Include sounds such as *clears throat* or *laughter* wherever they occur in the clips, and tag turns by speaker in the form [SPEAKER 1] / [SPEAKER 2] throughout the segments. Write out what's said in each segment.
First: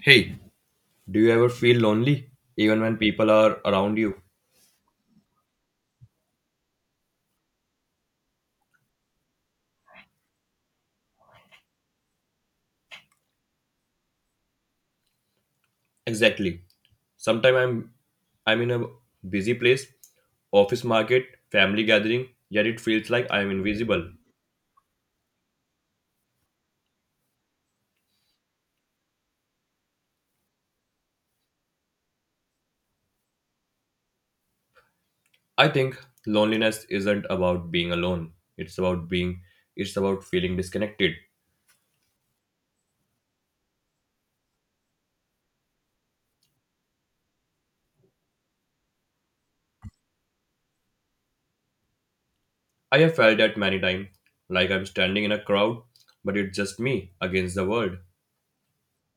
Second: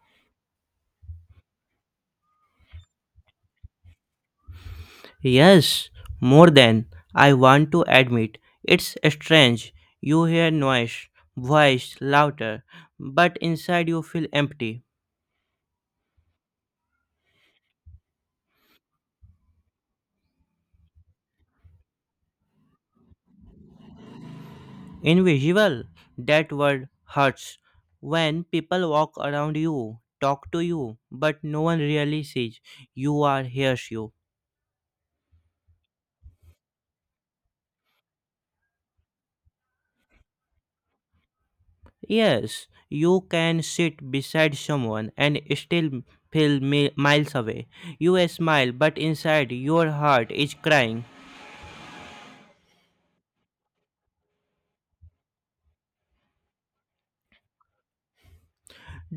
[SPEAKER 1] Hey, do you ever feel lonely even when people are around you?
[SPEAKER 2] Yes, more than I want to admit. It's strange. You hear noise, voice, laughter, but inside you feel empty,
[SPEAKER 1] Exactly. Sometimes I'm in a busy place, office market, family gathering, yet it feels like I'm invisible.
[SPEAKER 2] invisible. That word hurts. When people walk around you, talk to you, but no one really sees you or hears you.
[SPEAKER 1] I think loneliness isn't about being alone. It's about being it's about feeling disconnected.
[SPEAKER 2] Yes, you can sit beside someone and still feel miles away. You smile, but inside your heart is crying.
[SPEAKER 1] I have felt that many times, like I'm standing in a crowd, but it's just me against the world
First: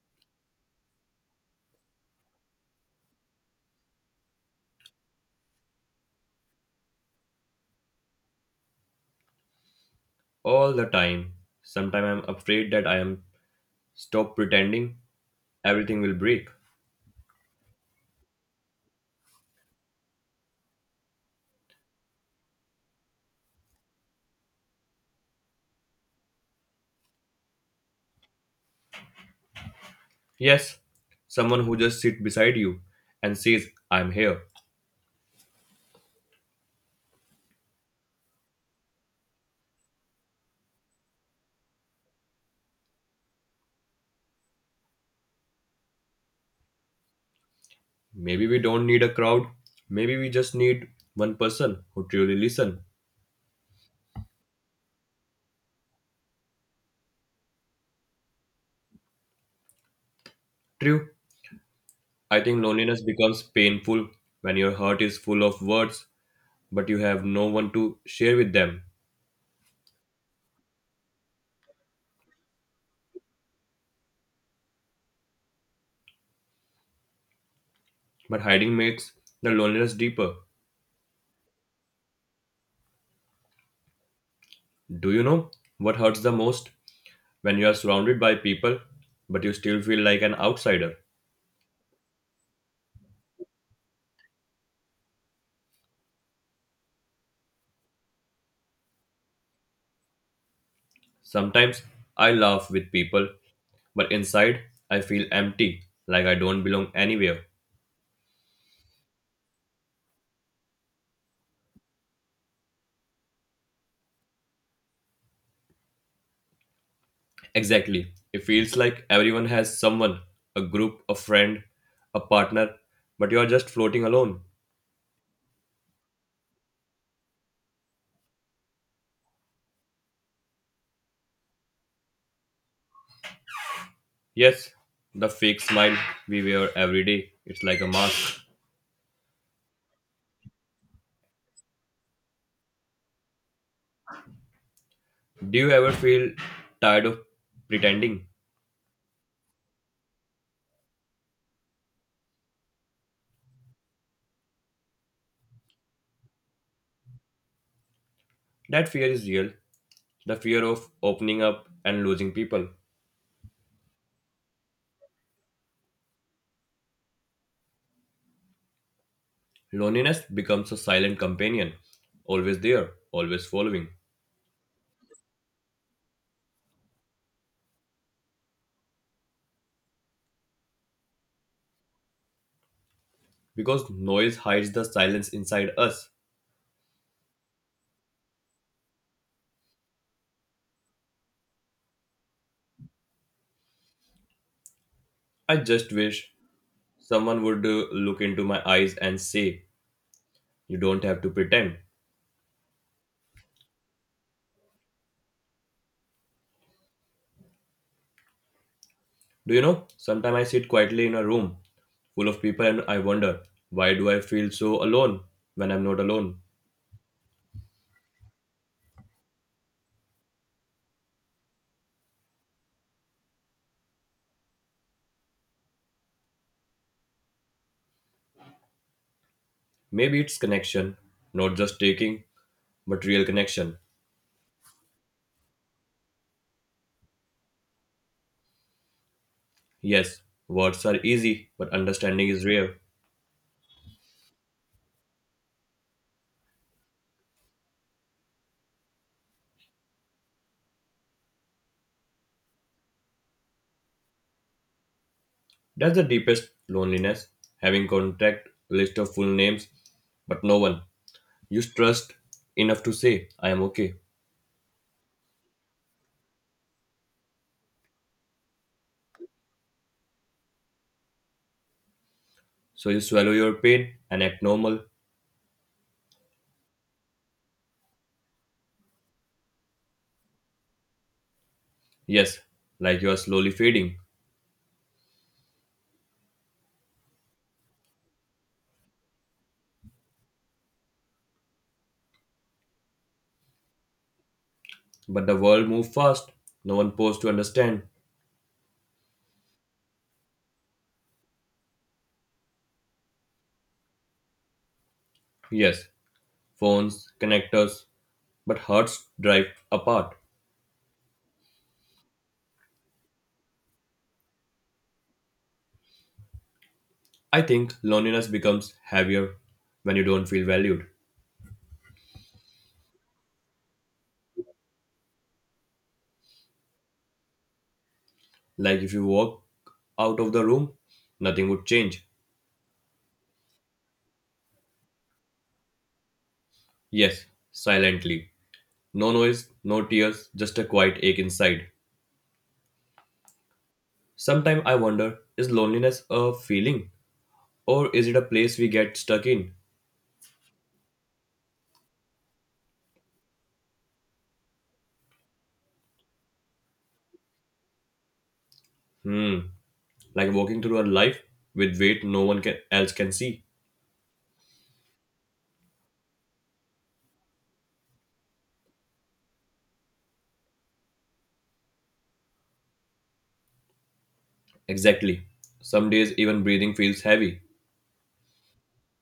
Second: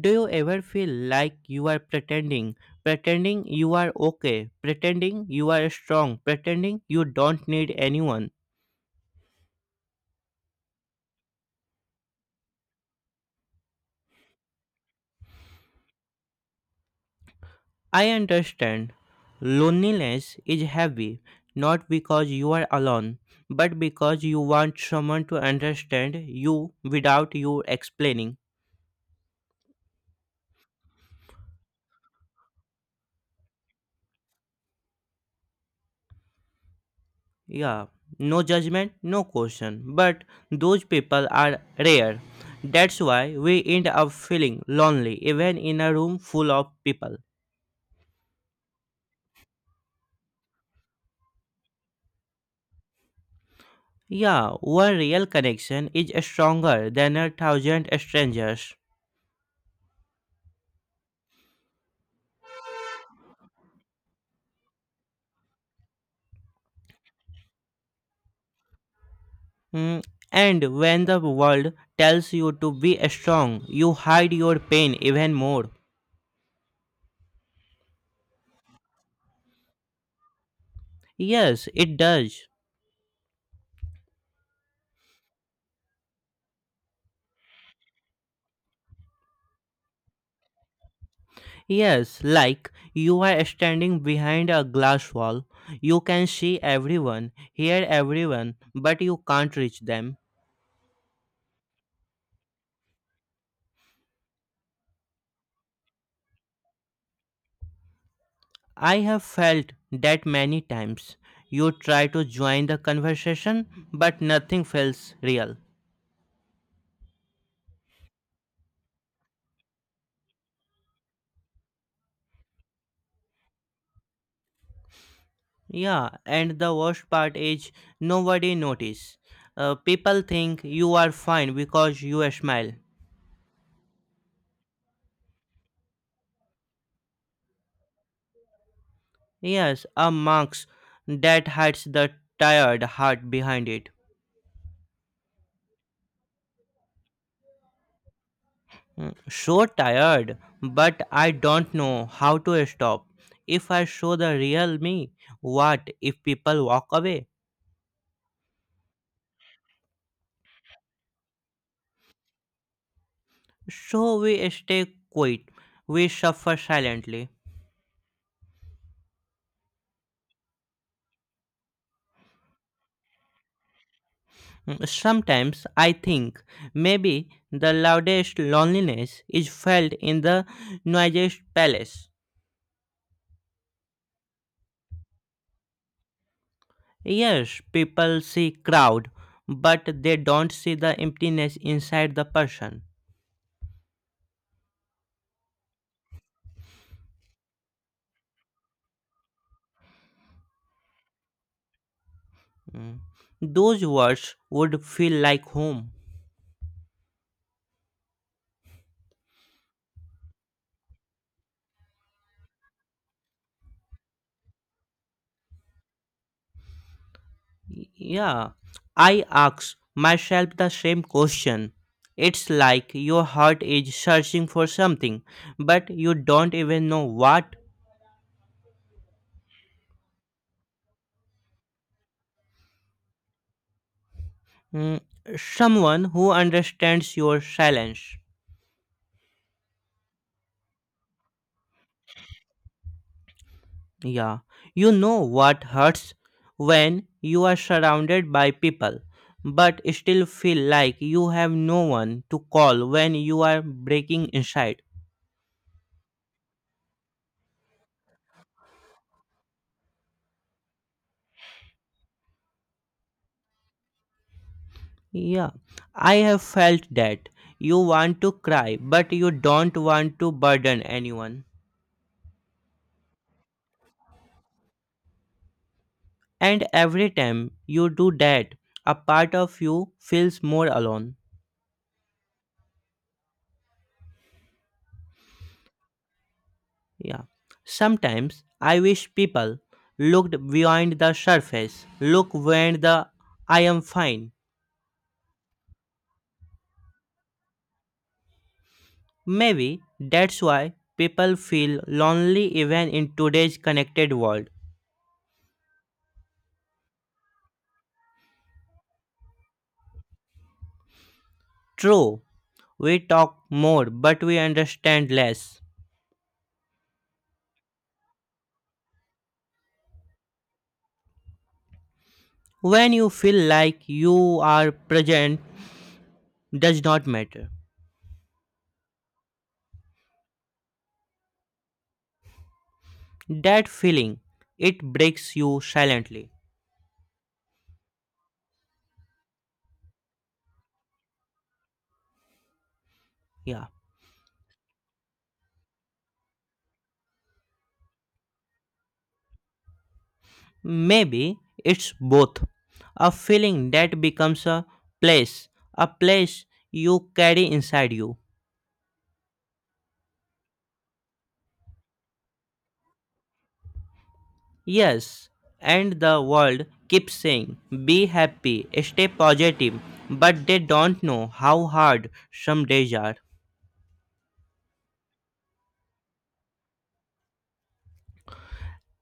[SPEAKER 2] Do you ever feel like you are pretending? Pretending you are okay, pretending you are strong, pretending you don't need anyone.
[SPEAKER 1] all the time. Sometimes I'm afraid that I am stop pretending everything will break.
[SPEAKER 2] I understand. Loneliness is heavy, not because you are alone, but because you want someone to understand you without you explaining.
[SPEAKER 1] Yes, someone who just sit beside you and says, I'm here.
[SPEAKER 2] Yeah, no judgment, no question, but those people are rare. That's why we end up feeling lonely even in a room full of people.
[SPEAKER 1] Maybe we don't need a crowd. Maybe we just need one person who truly listen.
[SPEAKER 2] Yeah, one real connection is stronger than a thousand strangers.
[SPEAKER 1] True, I think loneliness becomes painful when your heart is full of words, but you have no one to share with them.
[SPEAKER 2] Mm, and when the world tells you to be strong, you hide your pain even more.
[SPEAKER 1] But hiding makes the loneliness deeper.
[SPEAKER 2] Yes, it does.
[SPEAKER 1] Do you know what hurts the most? When you are surrounded by people, but you still feel like an outsider.
[SPEAKER 2] Yes, like you are standing behind a glass wall. You can see everyone, hear everyone, but you can't reach them.
[SPEAKER 1] Sometimes I laugh with people. But inside, I feel empty, like I don't belong anywhere.
[SPEAKER 2] I have felt that many times. You try to join the conversation, but nothing feels real.
[SPEAKER 1] Exactly. It feels like everyone has someone, a group, a friend, a partner, but you're just floating alone.
[SPEAKER 2] Yeah, and the worst part is nobody notice. People think you are fine because you smile.
[SPEAKER 1] Yes, the fake smile we wear every day. It's like a mask.
[SPEAKER 2] Yes, a mask that hides the tired heart behind it.
[SPEAKER 1] Do you ever feel tired of pretending?
[SPEAKER 2] So tired, but I don't know how to stop. If I show the real me, what if people walk away?
[SPEAKER 1] That fear is real. The fear of opening up and losing people.
[SPEAKER 2] So we stay quiet. We suffer silently.
[SPEAKER 1] Loneliness becomes a silent companion, always there, always following.
[SPEAKER 2] Sometimes I think maybe the loudest loneliness is felt in the noisiest palace.
[SPEAKER 1] Because noise hides the silence inside us.
[SPEAKER 2] Yes, people see crowd, but they don't see the emptiness inside the person.
[SPEAKER 1] I just wish someone would look into my eyes and say, you don't have to pretend.
[SPEAKER 2] Mm. Those words would feel like home.
[SPEAKER 1] Do you know? Sometimes I sit quietly in a room full of people and I wonder, why do I feel so alone when I'm not alone?
[SPEAKER 2] Yeah, I ask myself the same question. It's like your heart is searching for something, but you don't even know what.
[SPEAKER 1] Maybe it's connection, not just taking, but real connection.
[SPEAKER 2] Mm, someone who understands your silence.
[SPEAKER 1] Yes, words are easy, but understanding is rare.
[SPEAKER 2] Yeah, you know what hurts when you are surrounded by people, but still feel like you have no one to call when you are breaking inside.
[SPEAKER 1] That's the deepest loneliness, having contact, list of full names, but no one you trust enough to say, I am okay.
[SPEAKER 2] Yeah, I have felt that. You want to cry, but you don't want to burden anyone.
[SPEAKER 1] So you swallow your pain and act normal.
[SPEAKER 2] And every time you do that, a part of you feels more alone.
[SPEAKER 1] Yes, like you are slowly fading.
[SPEAKER 2] Yeah. Sometimes I wish people looked beyond the surface, look beyond the I am fine.
[SPEAKER 1] But the world moves fast. No one paused to understand.
[SPEAKER 2] Maybe that's why people feel lonely even in today's connected world.
[SPEAKER 1] Yes, phones, connectors, but hearts drive apart.
[SPEAKER 2] True, we talk more but we understand less.
[SPEAKER 1] I think loneliness becomes heavier when you don't feel valued.
[SPEAKER 2] When you feel like you are present does not matter.
[SPEAKER 1] Like if you walk out of the room, nothing would change.
[SPEAKER 2] That feeling it breaks you silently.
[SPEAKER 1] Yes, silently. No noise, no tears, just a quiet ache inside.
[SPEAKER 2] Yeah.
[SPEAKER 1] Sometimes I wonder, is loneliness a feeling or is it a place we get stuck in?
[SPEAKER 2] Maybe it's both. A feeling that becomes place, a place you carry inside you.
[SPEAKER 1] Hmm. Like walking through a life with weight no one can, else can see.
[SPEAKER 2] Yes, and the world keeps saying, be happy, stay positive, but they don't know how hard some days are.
[SPEAKER 1] Exactly. Some days even breathing feels heavy.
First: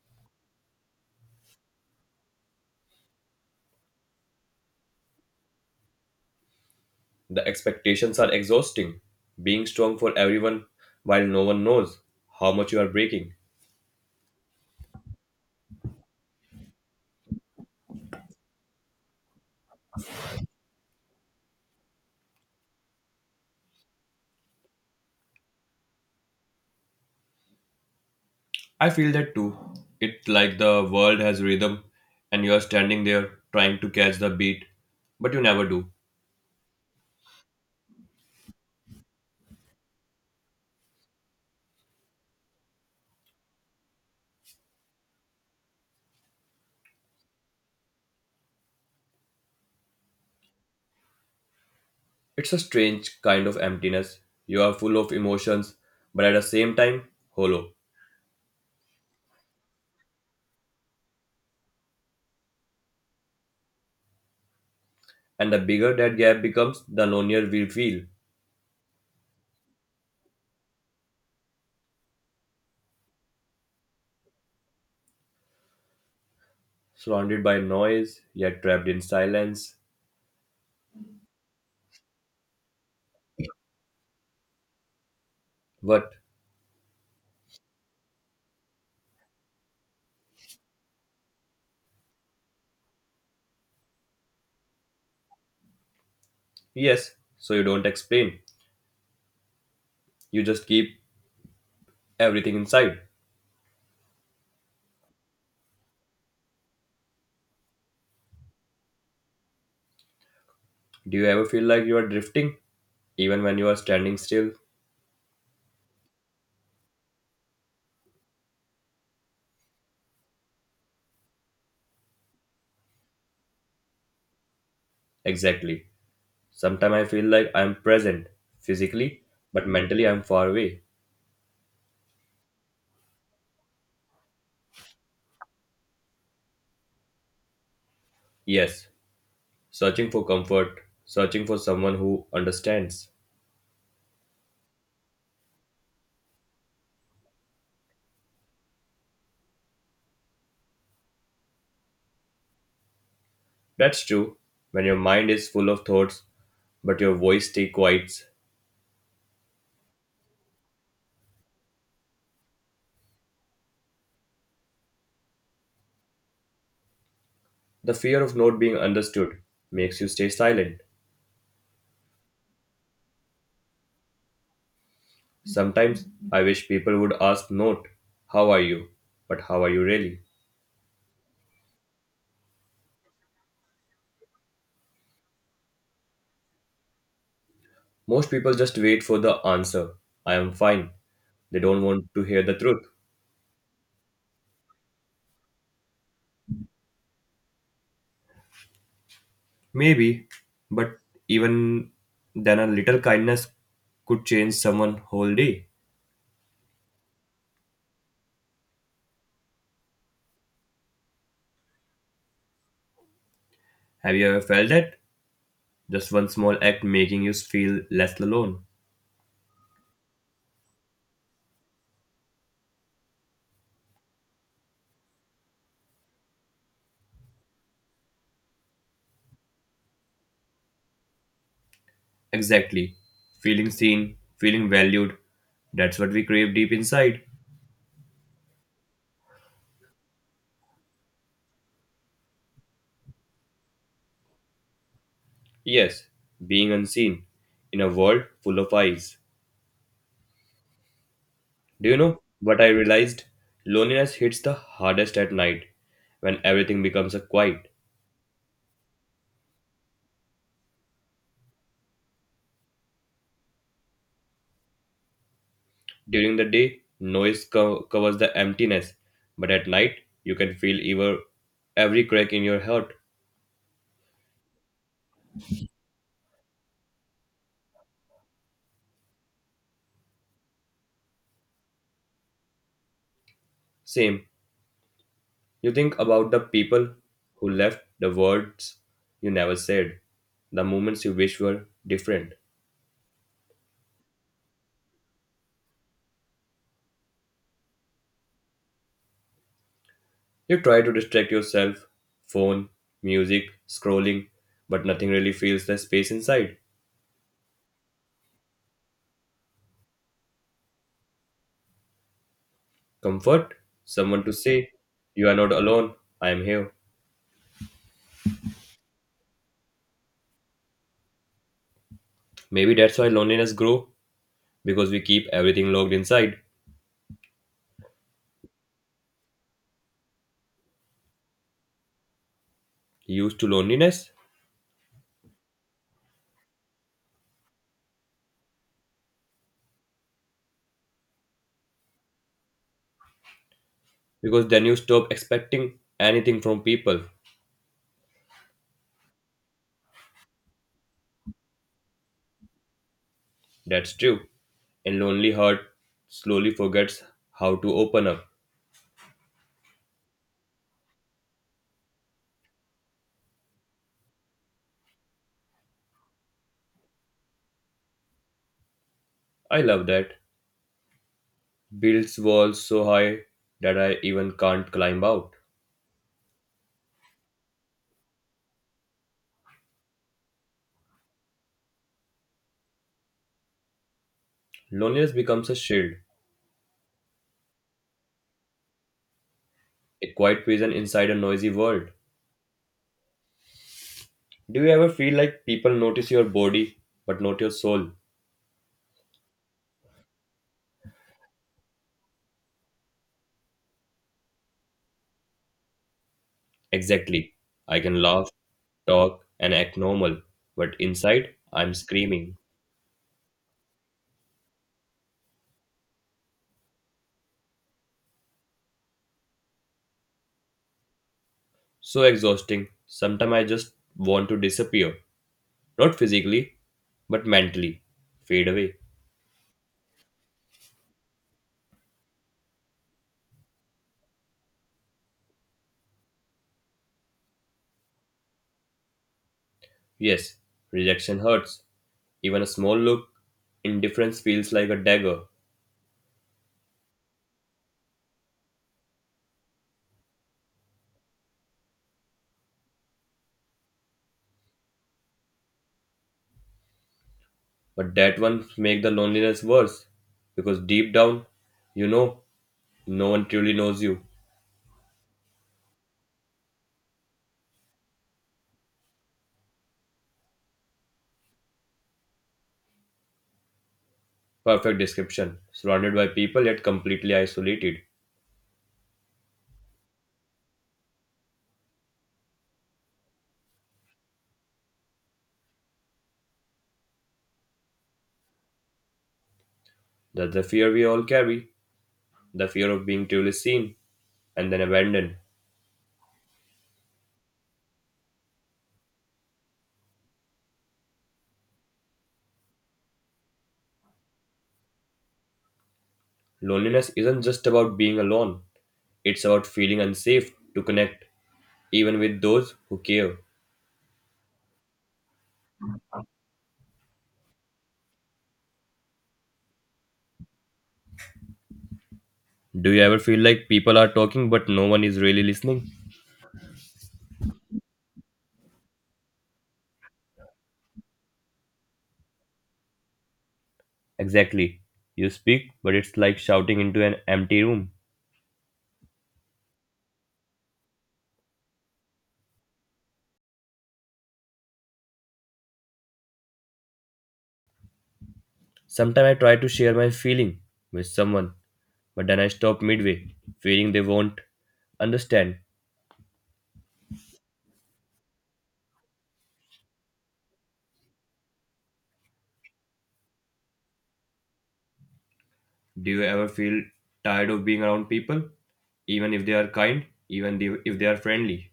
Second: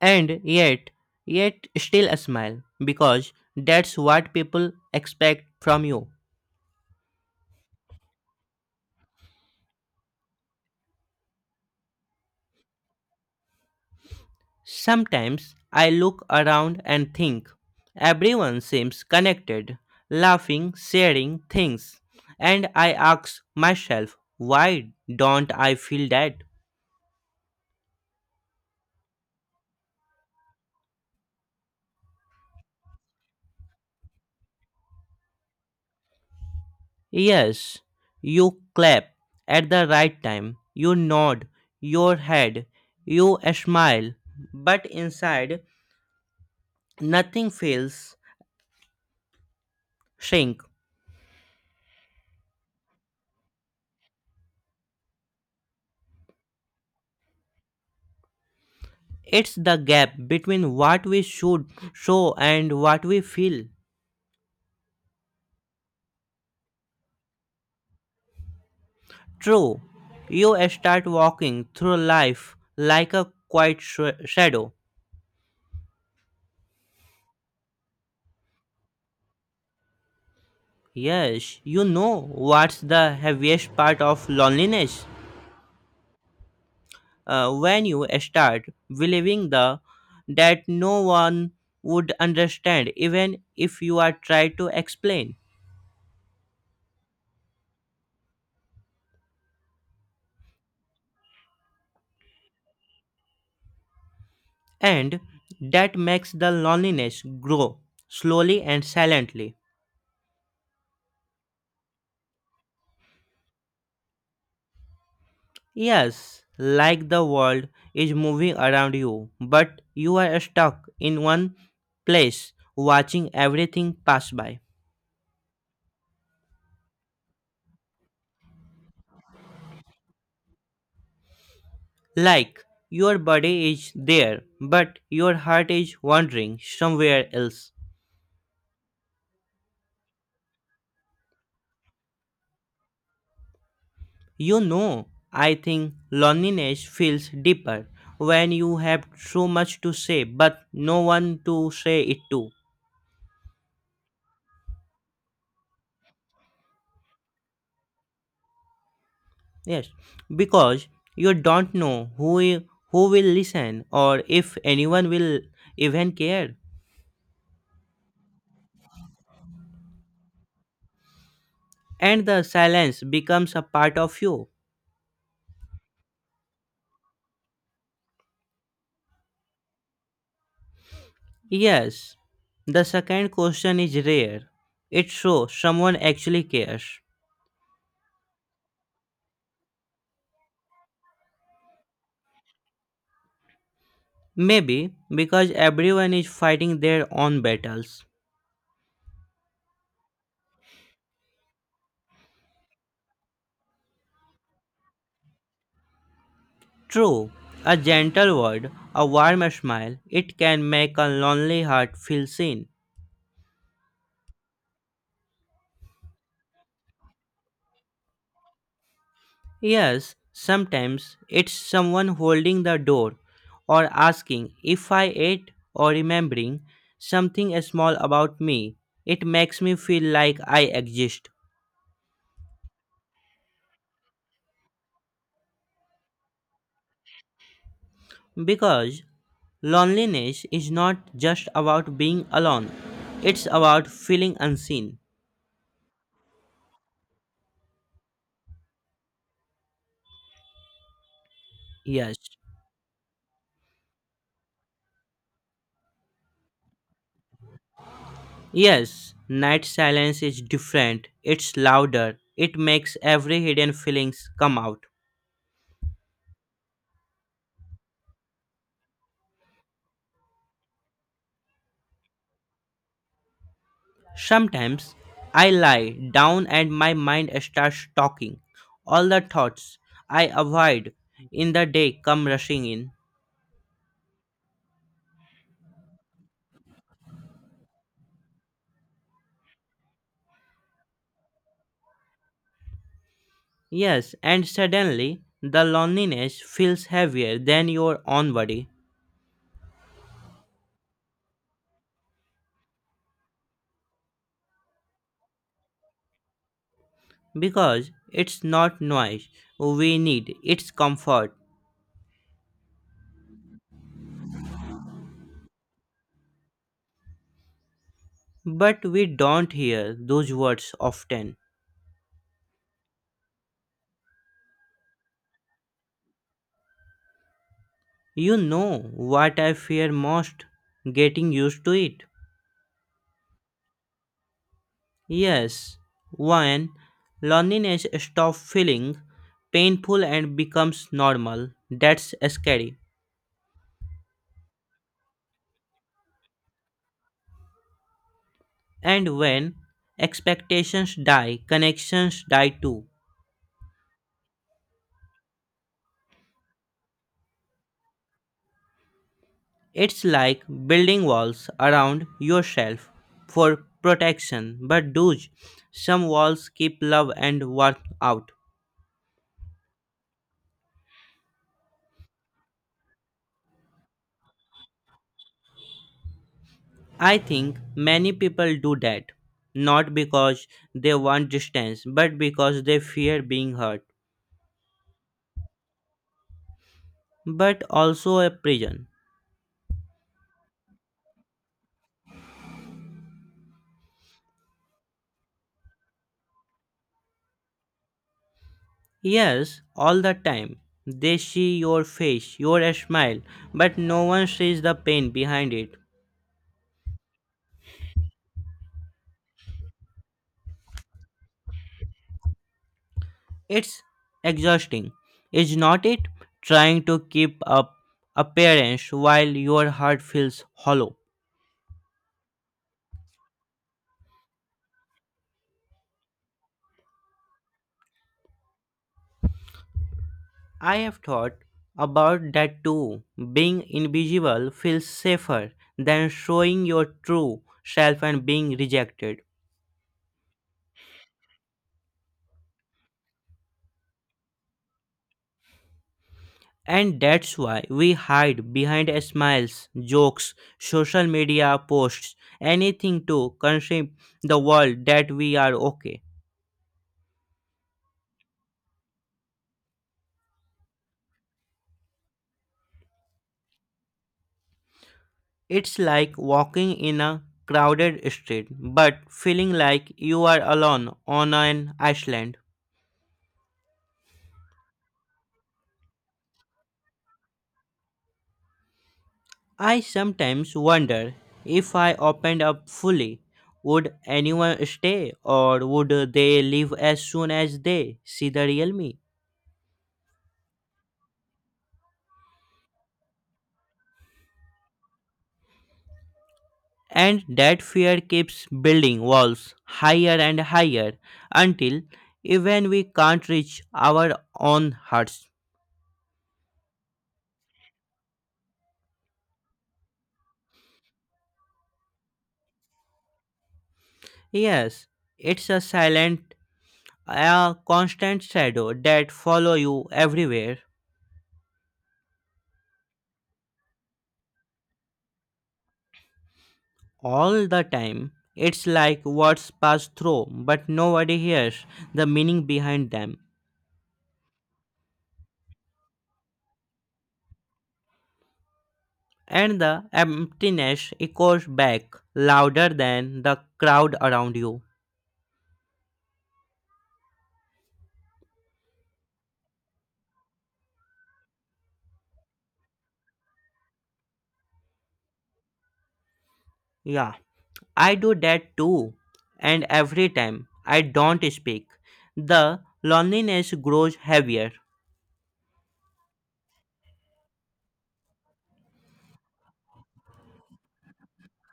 [SPEAKER 2] And yet, yet still a smile, because that's what people expect from you.
[SPEAKER 1] The expectations are exhausting. Being strong for everyone while no one knows how much you are breaking.
[SPEAKER 2] Sometimes I look around and think everyone seems connected, laughing, sharing things, and I ask myself, why don't I feel that?
[SPEAKER 1] I feel that too. It's like the world has rhythm and you are standing there trying to catch the beat, but you never do.
[SPEAKER 2] Yes, you clap at the right time, you nod your head, you smile, but inside nothing feels shrink.
[SPEAKER 1] It's a strange kind of emptiness. You are full of emotions, but at the same time, hollow.
[SPEAKER 2] It's the gap between what we should show and what we feel.
[SPEAKER 1] And the bigger that gap becomes, the lonelier we feel.
[SPEAKER 2] True, you start walking through life like a quiet shadow.
[SPEAKER 1] Surrounded by noise, yet trapped in silence.
[SPEAKER 2] Yes, you know what's the heaviest part of loneliness.
[SPEAKER 1] What?
[SPEAKER 2] When you start believing the that no one would understand even if you are trying to explain,
[SPEAKER 1] Yes, so you don't explain. You just keep everything inside.
[SPEAKER 2] and that makes the loneliness grow slowly and silently.
[SPEAKER 1] Do you ever feel like you are drifting, even when you are standing still?
[SPEAKER 2] Yes, like the world is moving around you, but you are stuck in one place watching everything pass by.
[SPEAKER 1] Exactly. Sometimes I feel like I am present, physically, but mentally I am far away.
[SPEAKER 2] Like your body is there, but your heart is wandering somewhere else.
[SPEAKER 1] Yes, searching for comfort, searching for someone who understands.
[SPEAKER 2] You know, I think loneliness feels deeper when you have so much to say, but no one to say it to.
[SPEAKER 1] That's true. When your mind is full of thoughts, but your voice stays quiet,
[SPEAKER 2] Yes, because you don't know who will listen or if anyone will even care,
[SPEAKER 1] the fear of not being understood makes you stay silent.
[SPEAKER 2] and the silence becomes a part of you.
[SPEAKER 1] Sometimes I wish people would ask not how are you, but how are you really?
[SPEAKER 2] Yes, the second question is rare. It shows someone actually cares.
[SPEAKER 1] Most people just wait for the answer. I am fine. They don't want to hear the truth.
[SPEAKER 2] Maybe because everyone is fighting their own battles.
[SPEAKER 1] Maybe, but even then, a little kindness could change someone whole day.
[SPEAKER 2] True, a gentle word, a warm smile, it can make a lonely heart feel seen.
[SPEAKER 1] Have you ever felt that? Just one small act making you feel less alone.
[SPEAKER 2] Yes, sometimes it's someone holding the door or asking if I ate or remembering something small about me. It makes me feel like I exist.
[SPEAKER 1] Exactly. Feeling seen, feeling valued. That's what we crave deep inside.
[SPEAKER 2] Because loneliness is not just about being alone, it's about feeling unseen.
[SPEAKER 1] Yes, being unseen in a world full of eyes. Do you
[SPEAKER 2] Yes.
[SPEAKER 1] know what I realized? Loneliness hits the hardest at night when everything becomes a quiet.
[SPEAKER 2] Yes, night silence is different. It's louder. It makes every hidden feelings come out.
[SPEAKER 1] During the day, covers the emptiness, but at night, you can every crack in your heart.
[SPEAKER 2] Sometimes I lie down and my mind starts talking. All the thoughts I avoid in the day come rushing in.
[SPEAKER 1] Same, you think about the people who left, the words you never said, the moments you wish were different.
[SPEAKER 2] Yes, and suddenly the loneliness feels heavier than your own body
[SPEAKER 1] You try to distract yourself, phone, music, scrolling, but nothing really fills the space inside.
[SPEAKER 2] because it's not noise we need, it's comfort.
[SPEAKER 1] Comfort, someone to say, you are not alone, I am here.
[SPEAKER 2] But we don't hear those words often.
[SPEAKER 1] Maybe that's why loneliness grow, because we keep everything locked inside.
[SPEAKER 2] You know what I fear most getting used to it.
[SPEAKER 1] Used to loneliness,
[SPEAKER 2] Yes, when loneliness stops feeling painful and becomes normal, that's scary.
[SPEAKER 1] because then you stop expecting anything from people.
[SPEAKER 2] And when expectations die, connections die too.
[SPEAKER 1] That's true. And lonely heart slowly forgets how to open up.
[SPEAKER 2] It's like building walls around yourself for protection, but dude, some walls keep love and warmth out.
[SPEAKER 1] I love that. Builds walls so high that I even can't climb out.
[SPEAKER 2] I think many people do that, not because they want distance, but because they fear being hurt.
[SPEAKER 1] Loneliness becomes a shield,
[SPEAKER 2] But also a prison.
[SPEAKER 1] a quiet prison inside a noisy world. Do you ever feel like people notice your body but not your soul?
[SPEAKER 2] Yes, all the time. They see your face, your smile, but no one sees the pain behind it.
[SPEAKER 1] Exactly. I can laugh, talk, and act normal, but inside, I'm screaming.
[SPEAKER 2] It's exhausting, is not it? Trying to keep up appearance while your heart feels hollow.
[SPEAKER 1] So exhausting. Sometimes I just want to disappear. Not physically, but mentally. Fade away.
[SPEAKER 2] I have thought about that too. Being invisible feels safer than showing your true self and being rejected.
[SPEAKER 1] Yes, rejection hurts. Even a small look, indifference feels like a dagger.
[SPEAKER 2] And that's why we hide behind smiles, jokes, social media posts, anything to convince the world that we are okay.
[SPEAKER 1] But that one makes the loneliness worse. Because deep down, you know, no one truly knows you.
[SPEAKER 2] It's like walking in a crowded street but feeling like you are alone on an island.
[SPEAKER 1] Perfect description. Surrounded by people yet completely isolated.
[SPEAKER 2] I sometimes wonder if I opened up fully, would anyone stay or would they leave as soon as they see the real me?
[SPEAKER 1] That's the fear we all carry, the fear of being truly seen and then abandoned.
[SPEAKER 2] And that fear keeps building walls higher and higher until even we can't reach our own hearts.
[SPEAKER 1] Loneliness isn't just about being alone, it's about feeling unsafe to connect, even with those who care.
[SPEAKER 2] Yes, it's a silent, a constant shadow that follow you everywhere,
[SPEAKER 1] Do you ever feel like people are talking but no one is really listening?
[SPEAKER 2] all the time. It's like words pass through, but nobody hears the meaning behind them.
[SPEAKER 1] Exactly. You speak, but it's like shouting into an empty room.
[SPEAKER 2] And the emptiness echoes back louder than the crowd around you.
[SPEAKER 1] Sometimes I try to share my feeling with someone, but then I stop midway, feeling they won't understand.
[SPEAKER 2] Yeah, I do that too. And every time I don't speak, the loneliness grows heavier.
[SPEAKER 1] Do you ever feel tired of being around people, even if they are kind, if they are friendly?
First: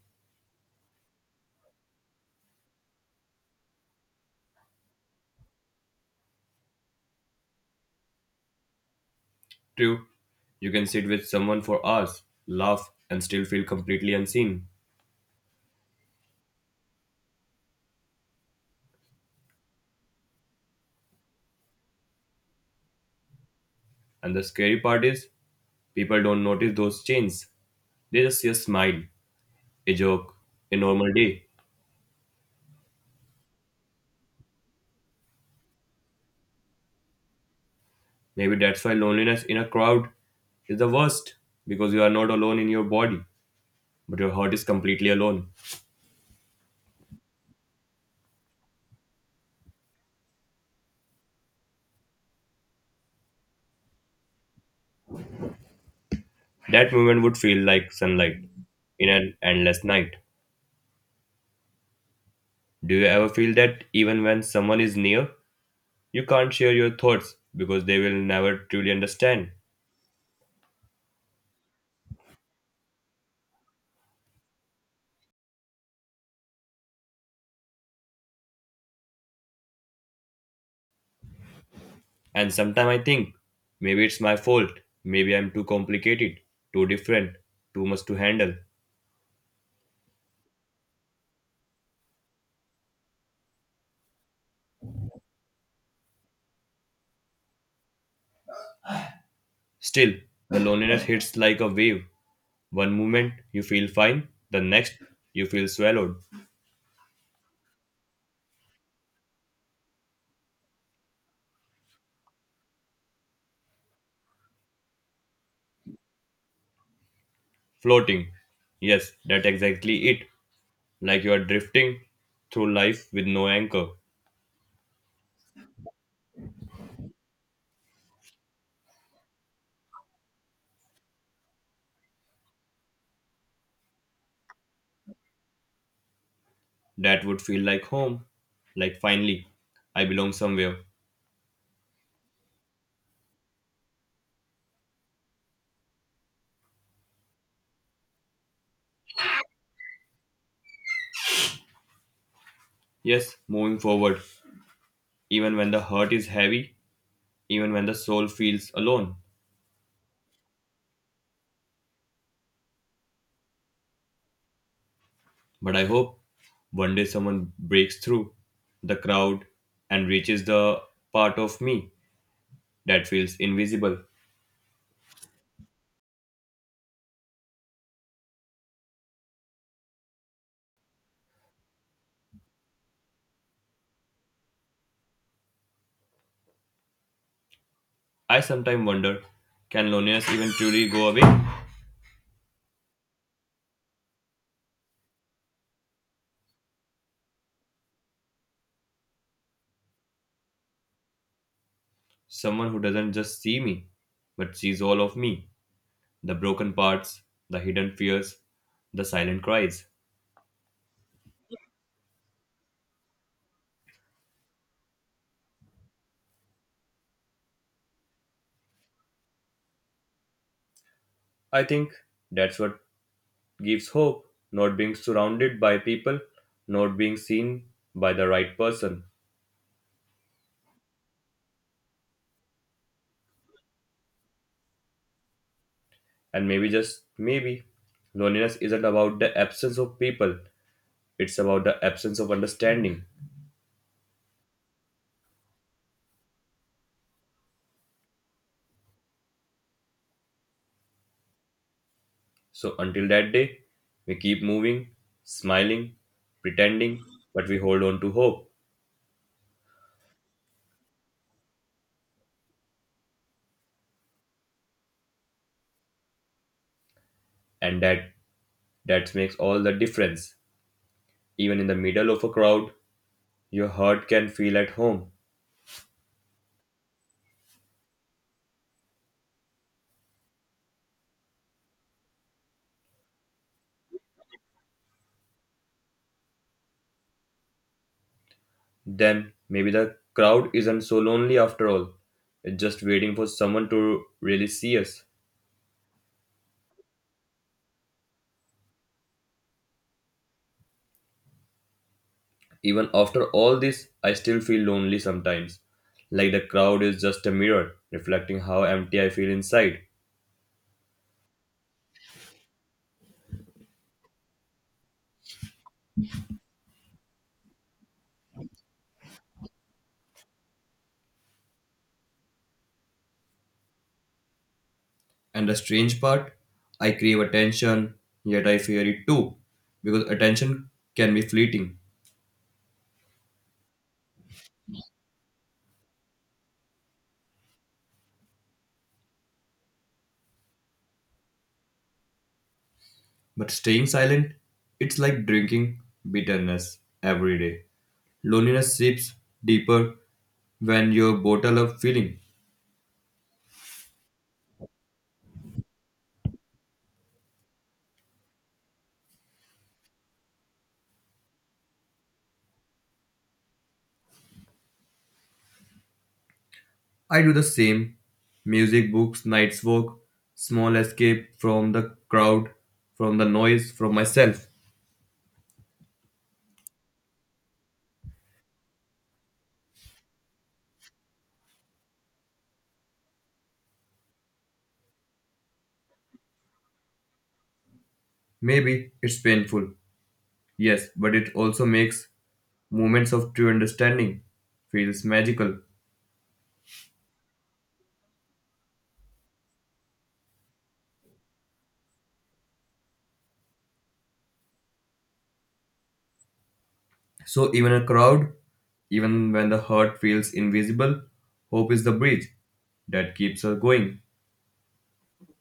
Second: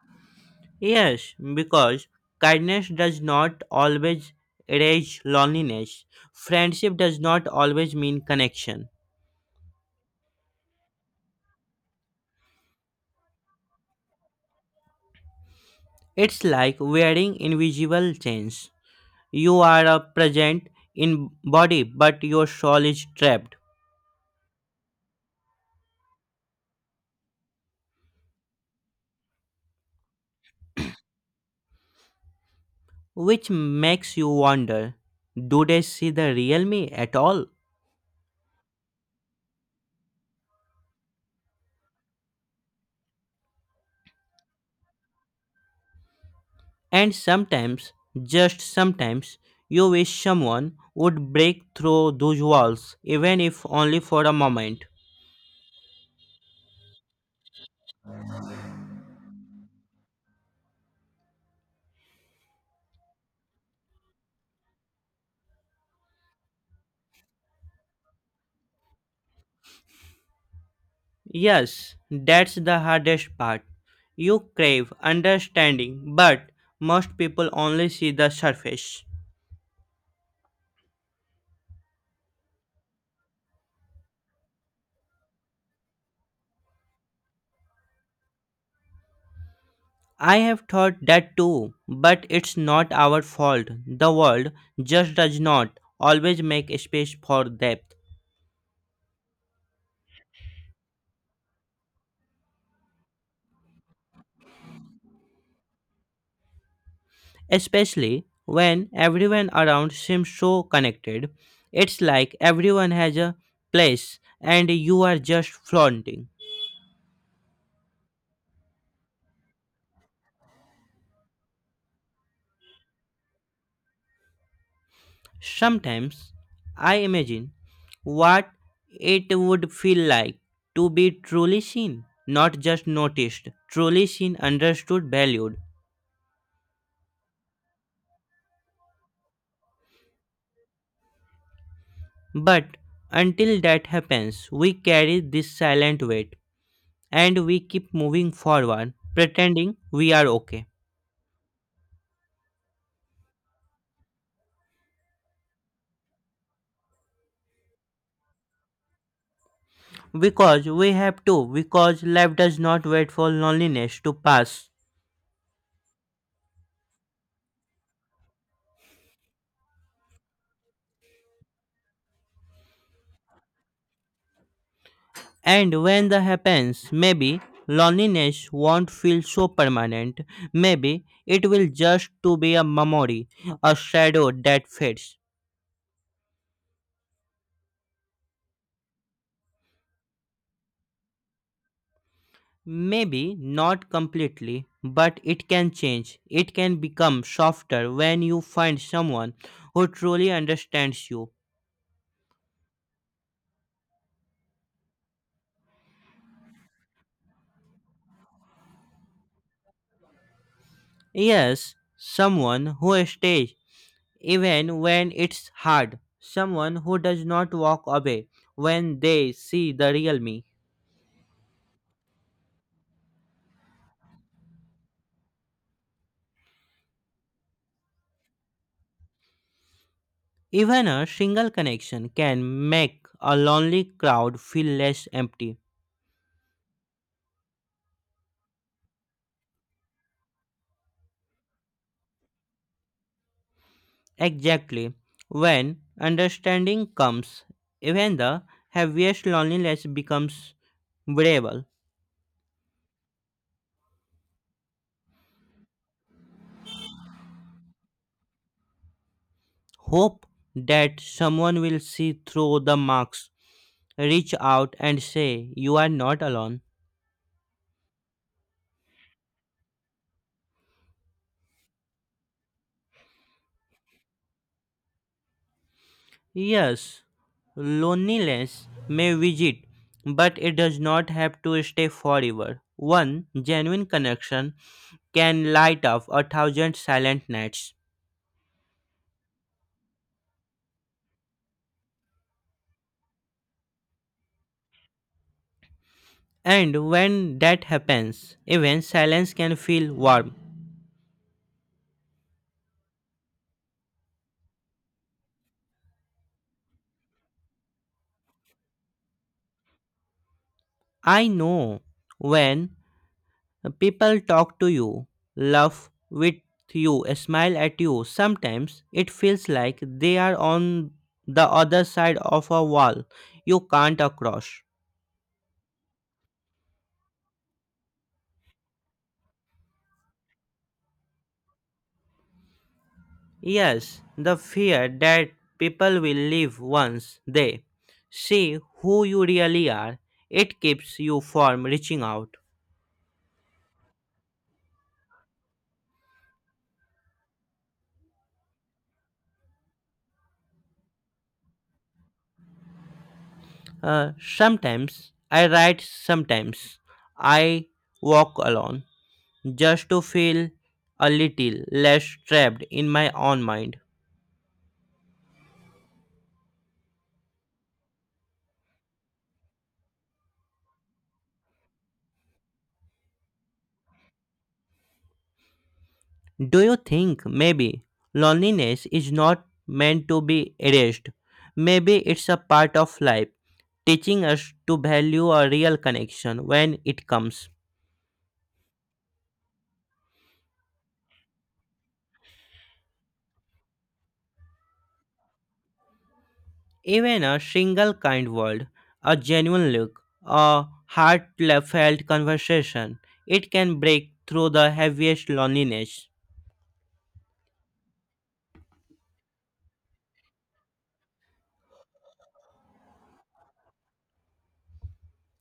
[SPEAKER 2] Yes, because kindness does not always erase loneliness. Friendship does not always mean connection.
[SPEAKER 1] True, you can sit with someone for hours, laugh, and still feel completely unseen.
[SPEAKER 2] It's like wearing invisible chains. You are present in body, but your soul is trapped,
[SPEAKER 1] And the scary part is, people don't notice those changes. They just see a smile, a joke, a normal day.
[SPEAKER 2] which makes you wonder do they see the real me at all?
[SPEAKER 1] Maybe that's why loneliness in a crowd is the worst, because you are not alone in your body, but your heart is completely alone.
[SPEAKER 2] And sometimes, just sometimes, you wish someone would break through those walls, even if only for a moment.
[SPEAKER 1] That moment would feel like sunlight in an endless night. Do you ever feel that even when someone is near, you can't share your thoughts because they will never truly understand?
[SPEAKER 2] Yes, that's the hardest part. You crave understanding, but most people only see the surface.
[SPEAKER 1] And sometimes I think maybe it's my fault. Maybe I'm too complicated, too different, too much to handle.
[SPEAKER 2] I have thought that too, but it's not our fault. The world just does not always make space for depth.
[SPEAKER 1] Still, the loneliness hits like a wave. One moment you feel fine, the next you feel swallowed,
[SPEAKER 2] Especially when everyone around seems so connected. It's like everyone has a place and you are just flaunting.
[SPEAKER 1] floating. Yes, that's exactly it. Like you are drifting through life with no anchor.
[SPEAKER 2] Sometimes I imagine what it would feel like to be truly seen, not just noticed, truly seen, understood, valued.
[SPEAKER 1] That would feel like home. Like finally, I belong somewhere.
[SPEAKER 2] But until that happens, we carry this silent weight and we keep moving forward, pretending we are okay.
[SPEAKER 1] Yes, moving forward. Even when the hurt is heavy, even when the soul feels alone.
[SPEAKER 2] Because we have to, because life does not wait for loneliness to pass.
[SPEAKER 1] But I hope one day someone breaks through the crowd and reaches the part of me that feels invisible.
[SPEAKER 2] And when that happens, maybe loneliness won't feel so permanent. Maybe it will just to be a memory, a shadow that fades.
[SPEAKER 1] I sometimes wonder, can loneliness even truly go away?
[SPEAKER 2] Maybe not completely, but it can change. It can become softer when you find someone who truly understands you.
[SPEAKER 1] Someone who doesn't just see me, but sees all of me, the broken parts, the hidden fears, the silent cries.
[SPEAKER 2] Yes, someone who stays even when it's hard. Someone who does not walk away when they see the real me.
[SPEAKER 1] I think that's what gives hope, not being surrounded by people, not being seen by the right person.
[SPEAKER 2] Even a single connection can make a lonely crowd feel less empty.
[SPEAKER 1] And maybe just maybe, loneliness isn't about the absence of people, it's about the absence of understanding.
[SPEAKER 2] Exactly. When understanding comes, even the heaviest loneliness becomes bearable.
[SPEAKER 1] So until that day, we keep moving, smiling, pretending, but we hold on to hope.
[SPEAKER 2] Hope that someone will see through the marks, reach out and say, You are not alone.
[SPEAKER 1] And that that makes all the difference. Even in the middle of a crowd, your heart can feel at home.
[SPEAKER 2] Yes, loneliness may visit, but it does not have to stay forever. One genuine connection can light up a thousand silent nights.
[SPEAKER 1] Then maybe the crowd isn't so lonely after all. It's just waiting for someone to really see us.
[SPEAKER 2] And when that happens, even silence can feel warm.
[SPEAKER 1] Even after all this, I still feel lonely sometimes. Like the crowd is just a mirror, reflecting how empty I feel inside.
[SPEAKER 2] I know when people talk to you, laugh with you, smile at you, sometimes it feels like they are on the other side of a wall you can't cross.
[SPEAKER 1] And the strange part, I crave attention, yet I fear it too, because attention can be fleeting,
[SPEAKER 2] Yes, the fear that people will leave once they see who you really are, it keeps you from reaching out.
[SPEAKER 1] but staying silent, it's like drinking bitterness every day. Loneliness seeps deeper when you're bottle up feeling.
[SPEAKER 2] Sometimes I write, sometimes I walk alone just to feel a little less trapped in my own mind.
[SPEAKER 1] I do the same. Music, books, night's walk, small escape from the crowd, from the noise, from myself.
[SPEAKER 2] Do you think maybe loneliness is not meant to be erased? Maybe it's a part of life, teaching us to value a real connection when it comes.
[SPEAKER 1] Maybe it's painful, yes, but it also makes moments of true understanding feels magical.
[SPEAKER 2] Even a single kind word, a genuine look, a heartfelt conversation, it can break through the heaviest loneliness.
[SPEAKER 1] So even a crowd, even when the hurt feels invisible, hope is the bridge that keeps her going.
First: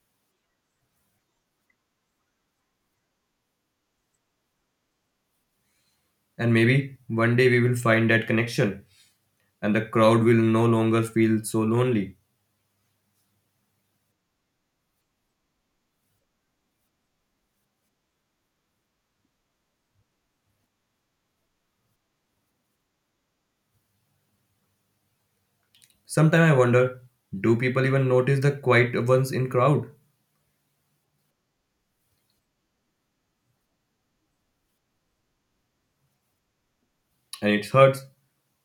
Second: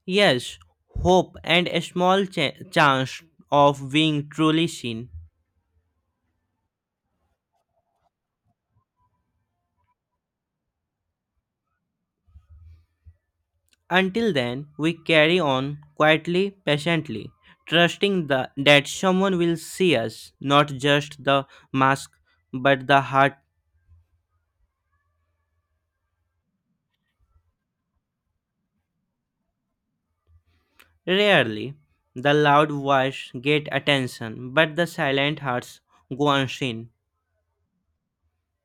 [SPEAKER 2] Yes, hope and a small chance of being truly seen.
[SPEAKER 1] And maybe one day we will find that connection and the crowd will no longer feel so lonely.
[SPEAKER 2] Until then, we carry on quietly, patiently, trusting the, that someone will see us, not just the mask, but the heart.
[SPEAKER 1] Sometimes I wonder, do people even notice the quiet ones in crowd?
[SPEAKER 2] Rarely, the loud voice get attention, but the silent hearts go unseen.
[SPEAKER 1] And it hurts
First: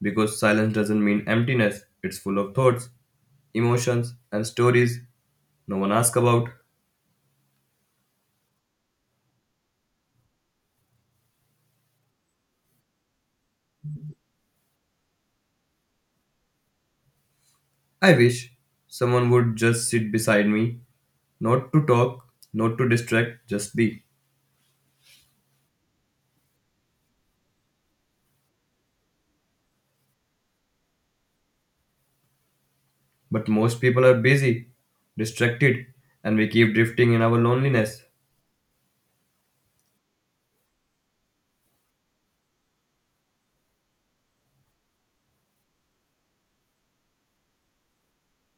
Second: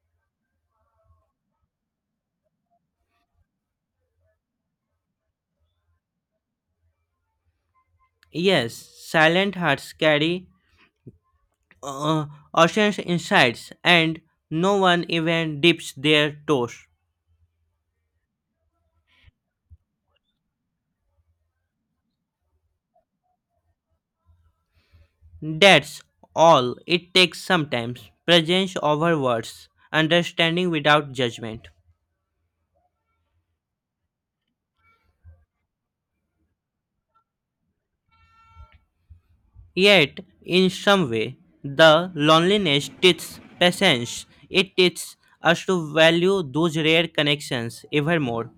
[SPEAKER 1] because silence doesn't mean emptiness. It's full of thoughts, emotions and stories no one asks about.
[SPEAKER 2] Yes, silent hearts carry uh, oceans insights, and no one even dips their toes.
[SPEAKER 1] I wish someone would just sit beside me, not to talk, not to distract, just be.
[SPEAKER 2] That's all it takes sometimes presence over words, understanding without judgment.
[SPEAKER 1] But most people are busy, distracted, and we keep drifting in our loneliness.
[SPEAKER 2] Yet, in some way, the loneliness teaches patience. It teaches us to value those rare connections ever more.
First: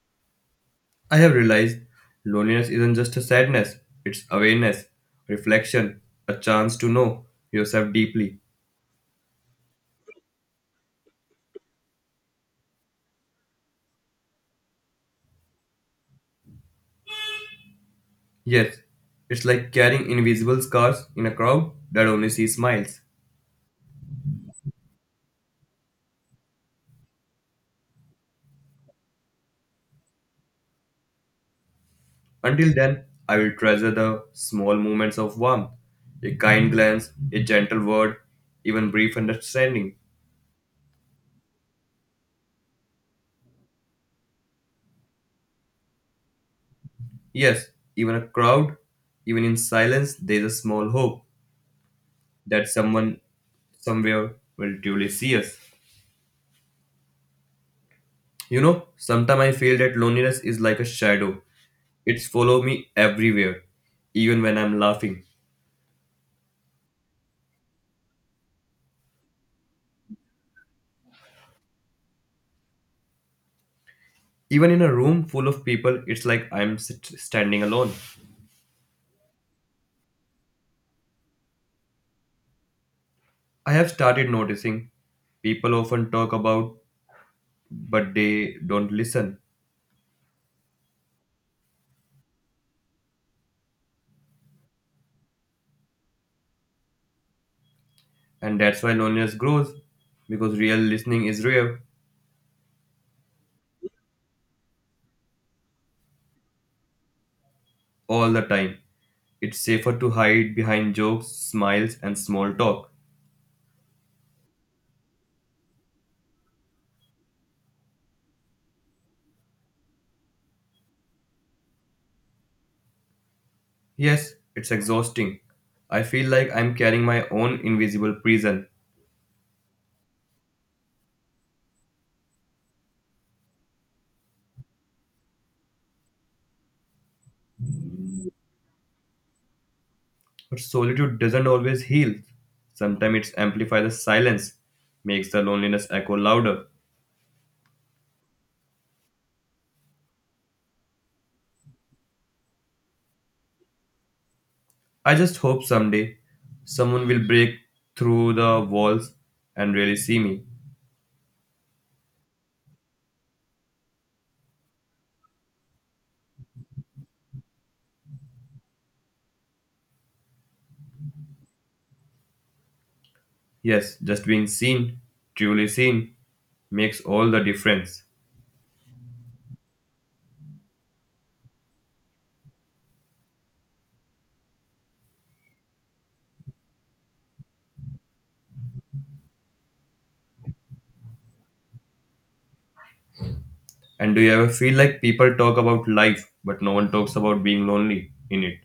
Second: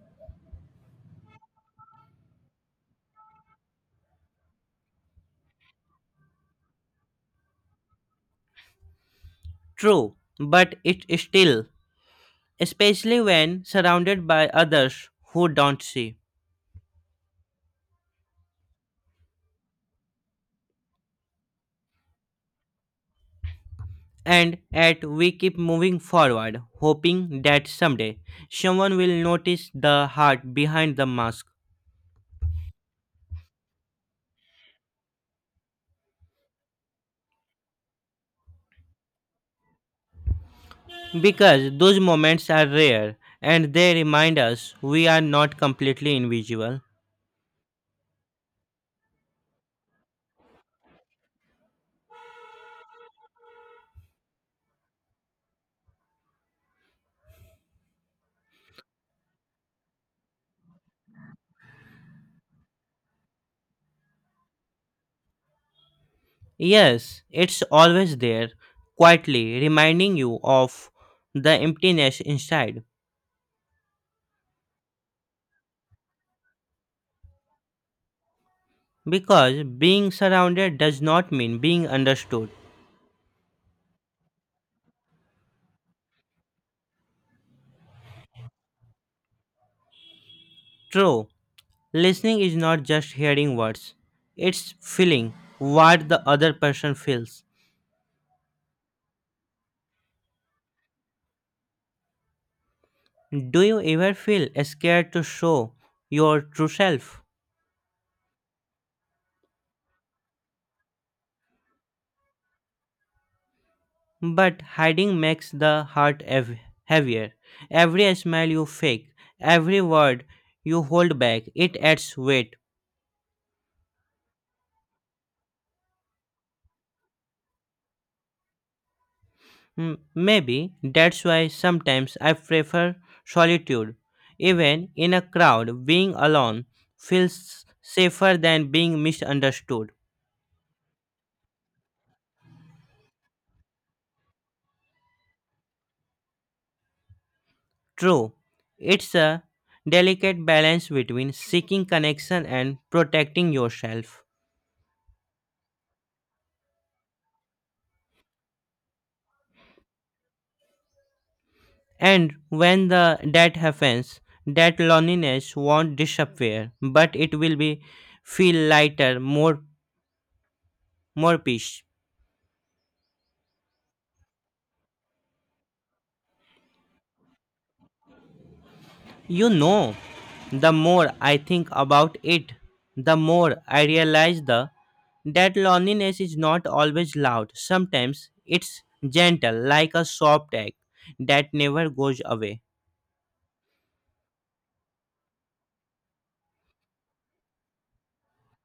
[SPEAKER 1] I have realized loneliness isn't just a sadness, it's awareness, reflection, a chance to know yourself deeply.
[SPEAKER 2] True, but it is still, especially when surrounded by others who don't see.
[SPEAKER 1] Yes, it's like carrying invisible scars in a crowd that only sees smiles.
[SPEAKER 2] And yet we keep moving forward, hoping that someday someone will notice the heart behind the mask.
[SPEAKER 1] Until then, I will treasure the small moments of warmth, a kind glance, a gentle word, even brief understanding.
[SPEAKER 2] Because those moments are rare and they remind us we are not completely invisible.
[SPEAKER 1] Yes, even a crowd, even in silence, there is a small hope that someone somewhere will truly see us. You know, sometimes I feel that loneliness is like a shadow. It's follow me everywhere, even when I'm laughing.
[SPEAKER 2] Yes, it's always there, quietly reminding you of the emptiness inside.
[SPEAKER 1] Even in a room full of people, it's like I'm sit- standing alone.
[SPEAKER 2] Because being surrounded does not mean being understood.
[SPEAKER 1] I have started noticing people often talk about but they don't listen.
[SPEAKER 2] True, listening is not just hearing words, it's feeling what the other person feels.
[SPEAKER 1] And that's why loneliness grows because real listening is rare
[SPEAKER 2] Do you ever feel scared to show your true self?
[SPEAKER 1] all the time. It's safer to hide behind jokes, smiles, and small talk.
[SPEAKER 2] But hiding makes the heart heavier. Every smile you fake, every word you hold back, it adds weight.
[SPEAKER 1] Yes, it's exhausting. I feel like I'm carrying my own invisible prison.
[SPEAKER 2] Mm, maybe that's why sometimes I prefer solitude. Even in a crowd, being alone feels safer than being misunderstood.
[SPEAKER 1] But solitude doesn't always heal. Sometimes it amplifies the silence, makes the loneliness echo louder.
[SPEAKER 2] True, it's a delicate balance between seeking connection and protecting yourself.
[SPEAKER 1] I just hope someday someone will break through the walls and really see me.
[SPEAKER 2] And when the that happens, that loneliness won't disappear, but it will be feel lighter, more more peace.
[SPEAKER 1] Yes, just being seen, truly seen, makes all the difference.
[SPEAKER 2] You know, the more I think about it, the more I realize the that loneliness is not always loud. Sometimes it's gentle, like a soft egg that never goes away.
[SPEAKER 1] And do you ever feel like people talk about life, but no one talks about being lonely in it?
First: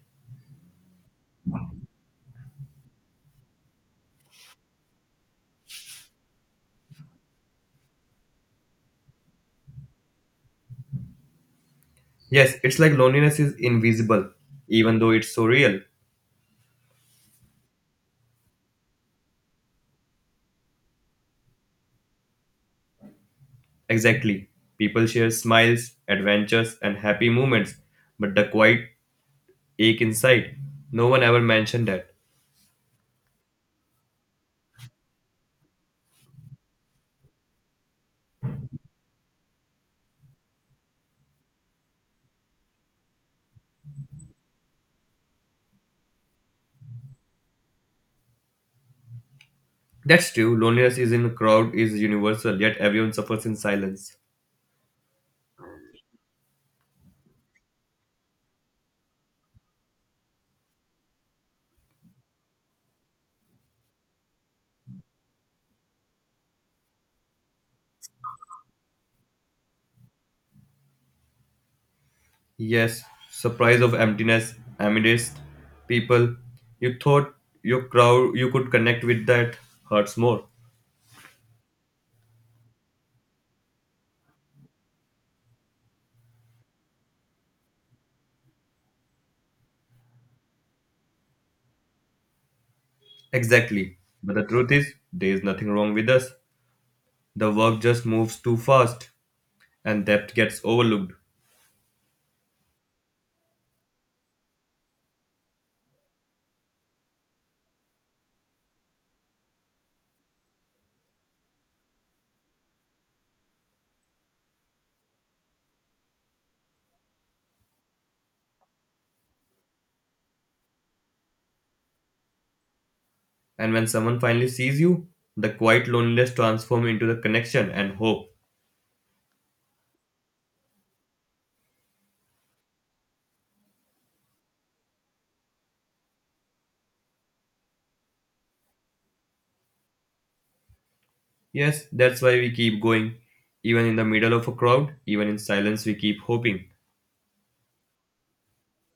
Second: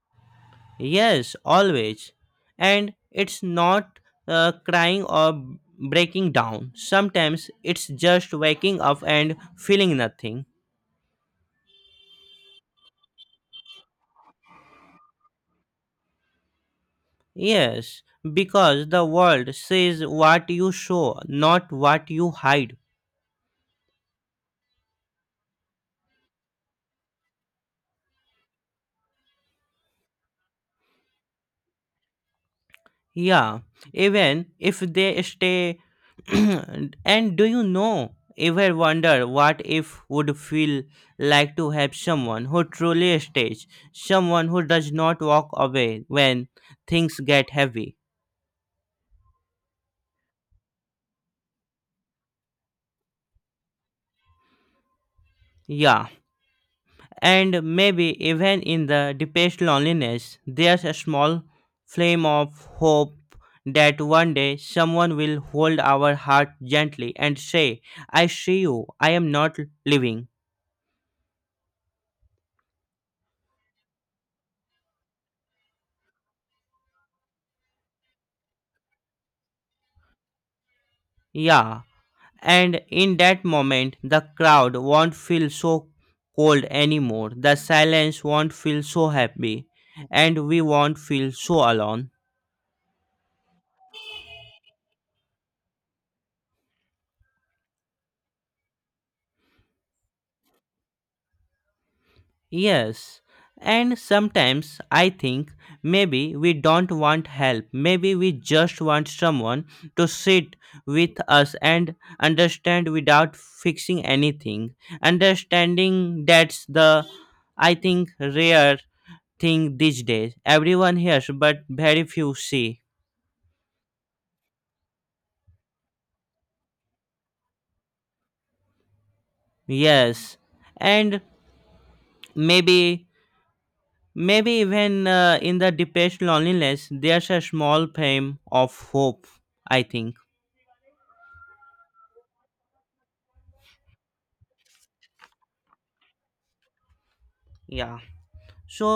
[SPEAKER 2] Yes, always. And it's not crying or breaking down. Sometimes it's just waking up and feeling nothing.
[SPEAKER 1] Yes, it's like loneliness is invisible, even though it's so real.
[SPEAKER 2] Yes, because the world says what you show, not what you hide.
[SPEAKER 1] Exactly. People share smiles, adventures, and happy moments, but the quiet ache inside, no one ever mentioned that.
[SPEAKER 2] Yeah, even if they stay. *clears throat* And do you know, ever wonder what if would feel like to have someone who truly stays, someone who does not walk away when things get heavy?
[SPEAKER 1] That's true, loneliness is in a crowd is universal, yet everyone suffers in silence.
[SPEAKER 2] Yeah, and maybe even in the deepest loneliness, there's a small flame of hope that one day someone will hold our heart gently and say, I see you, I am not leaving.
[SPEAKER 1] Yes, surprise of emptiness amidst people. You thought your crowd you could connect with that hurts more.
[SPEAKER 2] Yeah, and in that moment, the crowd won't feel so cold anymore. The silence won't feel so happy, and we won't feel so alone.
[SPEAKER 1] Exactly. But the truth is, there is nothing wrong with us. The work just moves too fast, and depth gets overlooked.
[SPEAKER 2] Yes, and sometimes I think maybe we don't want help. Maybe we just want someone to sit with us and understand without fixing anything. Understanding that's the, I think, rare thing these days. Everyone hears, but very few see.
[SPEAKER 1] And when someone finally sees you, the quiet loneliness transforms into the connection and hope.
[SPEAKER 2] Yes, and maybe, maybe even in the deepest loneliness, there's a small flame of hope. I think.
[SPEAKER 1] Yes, that's why we keep going. Even in the middle of a crowd, even in silence, we keep hoping.
[SPEAKER 2] 呀，说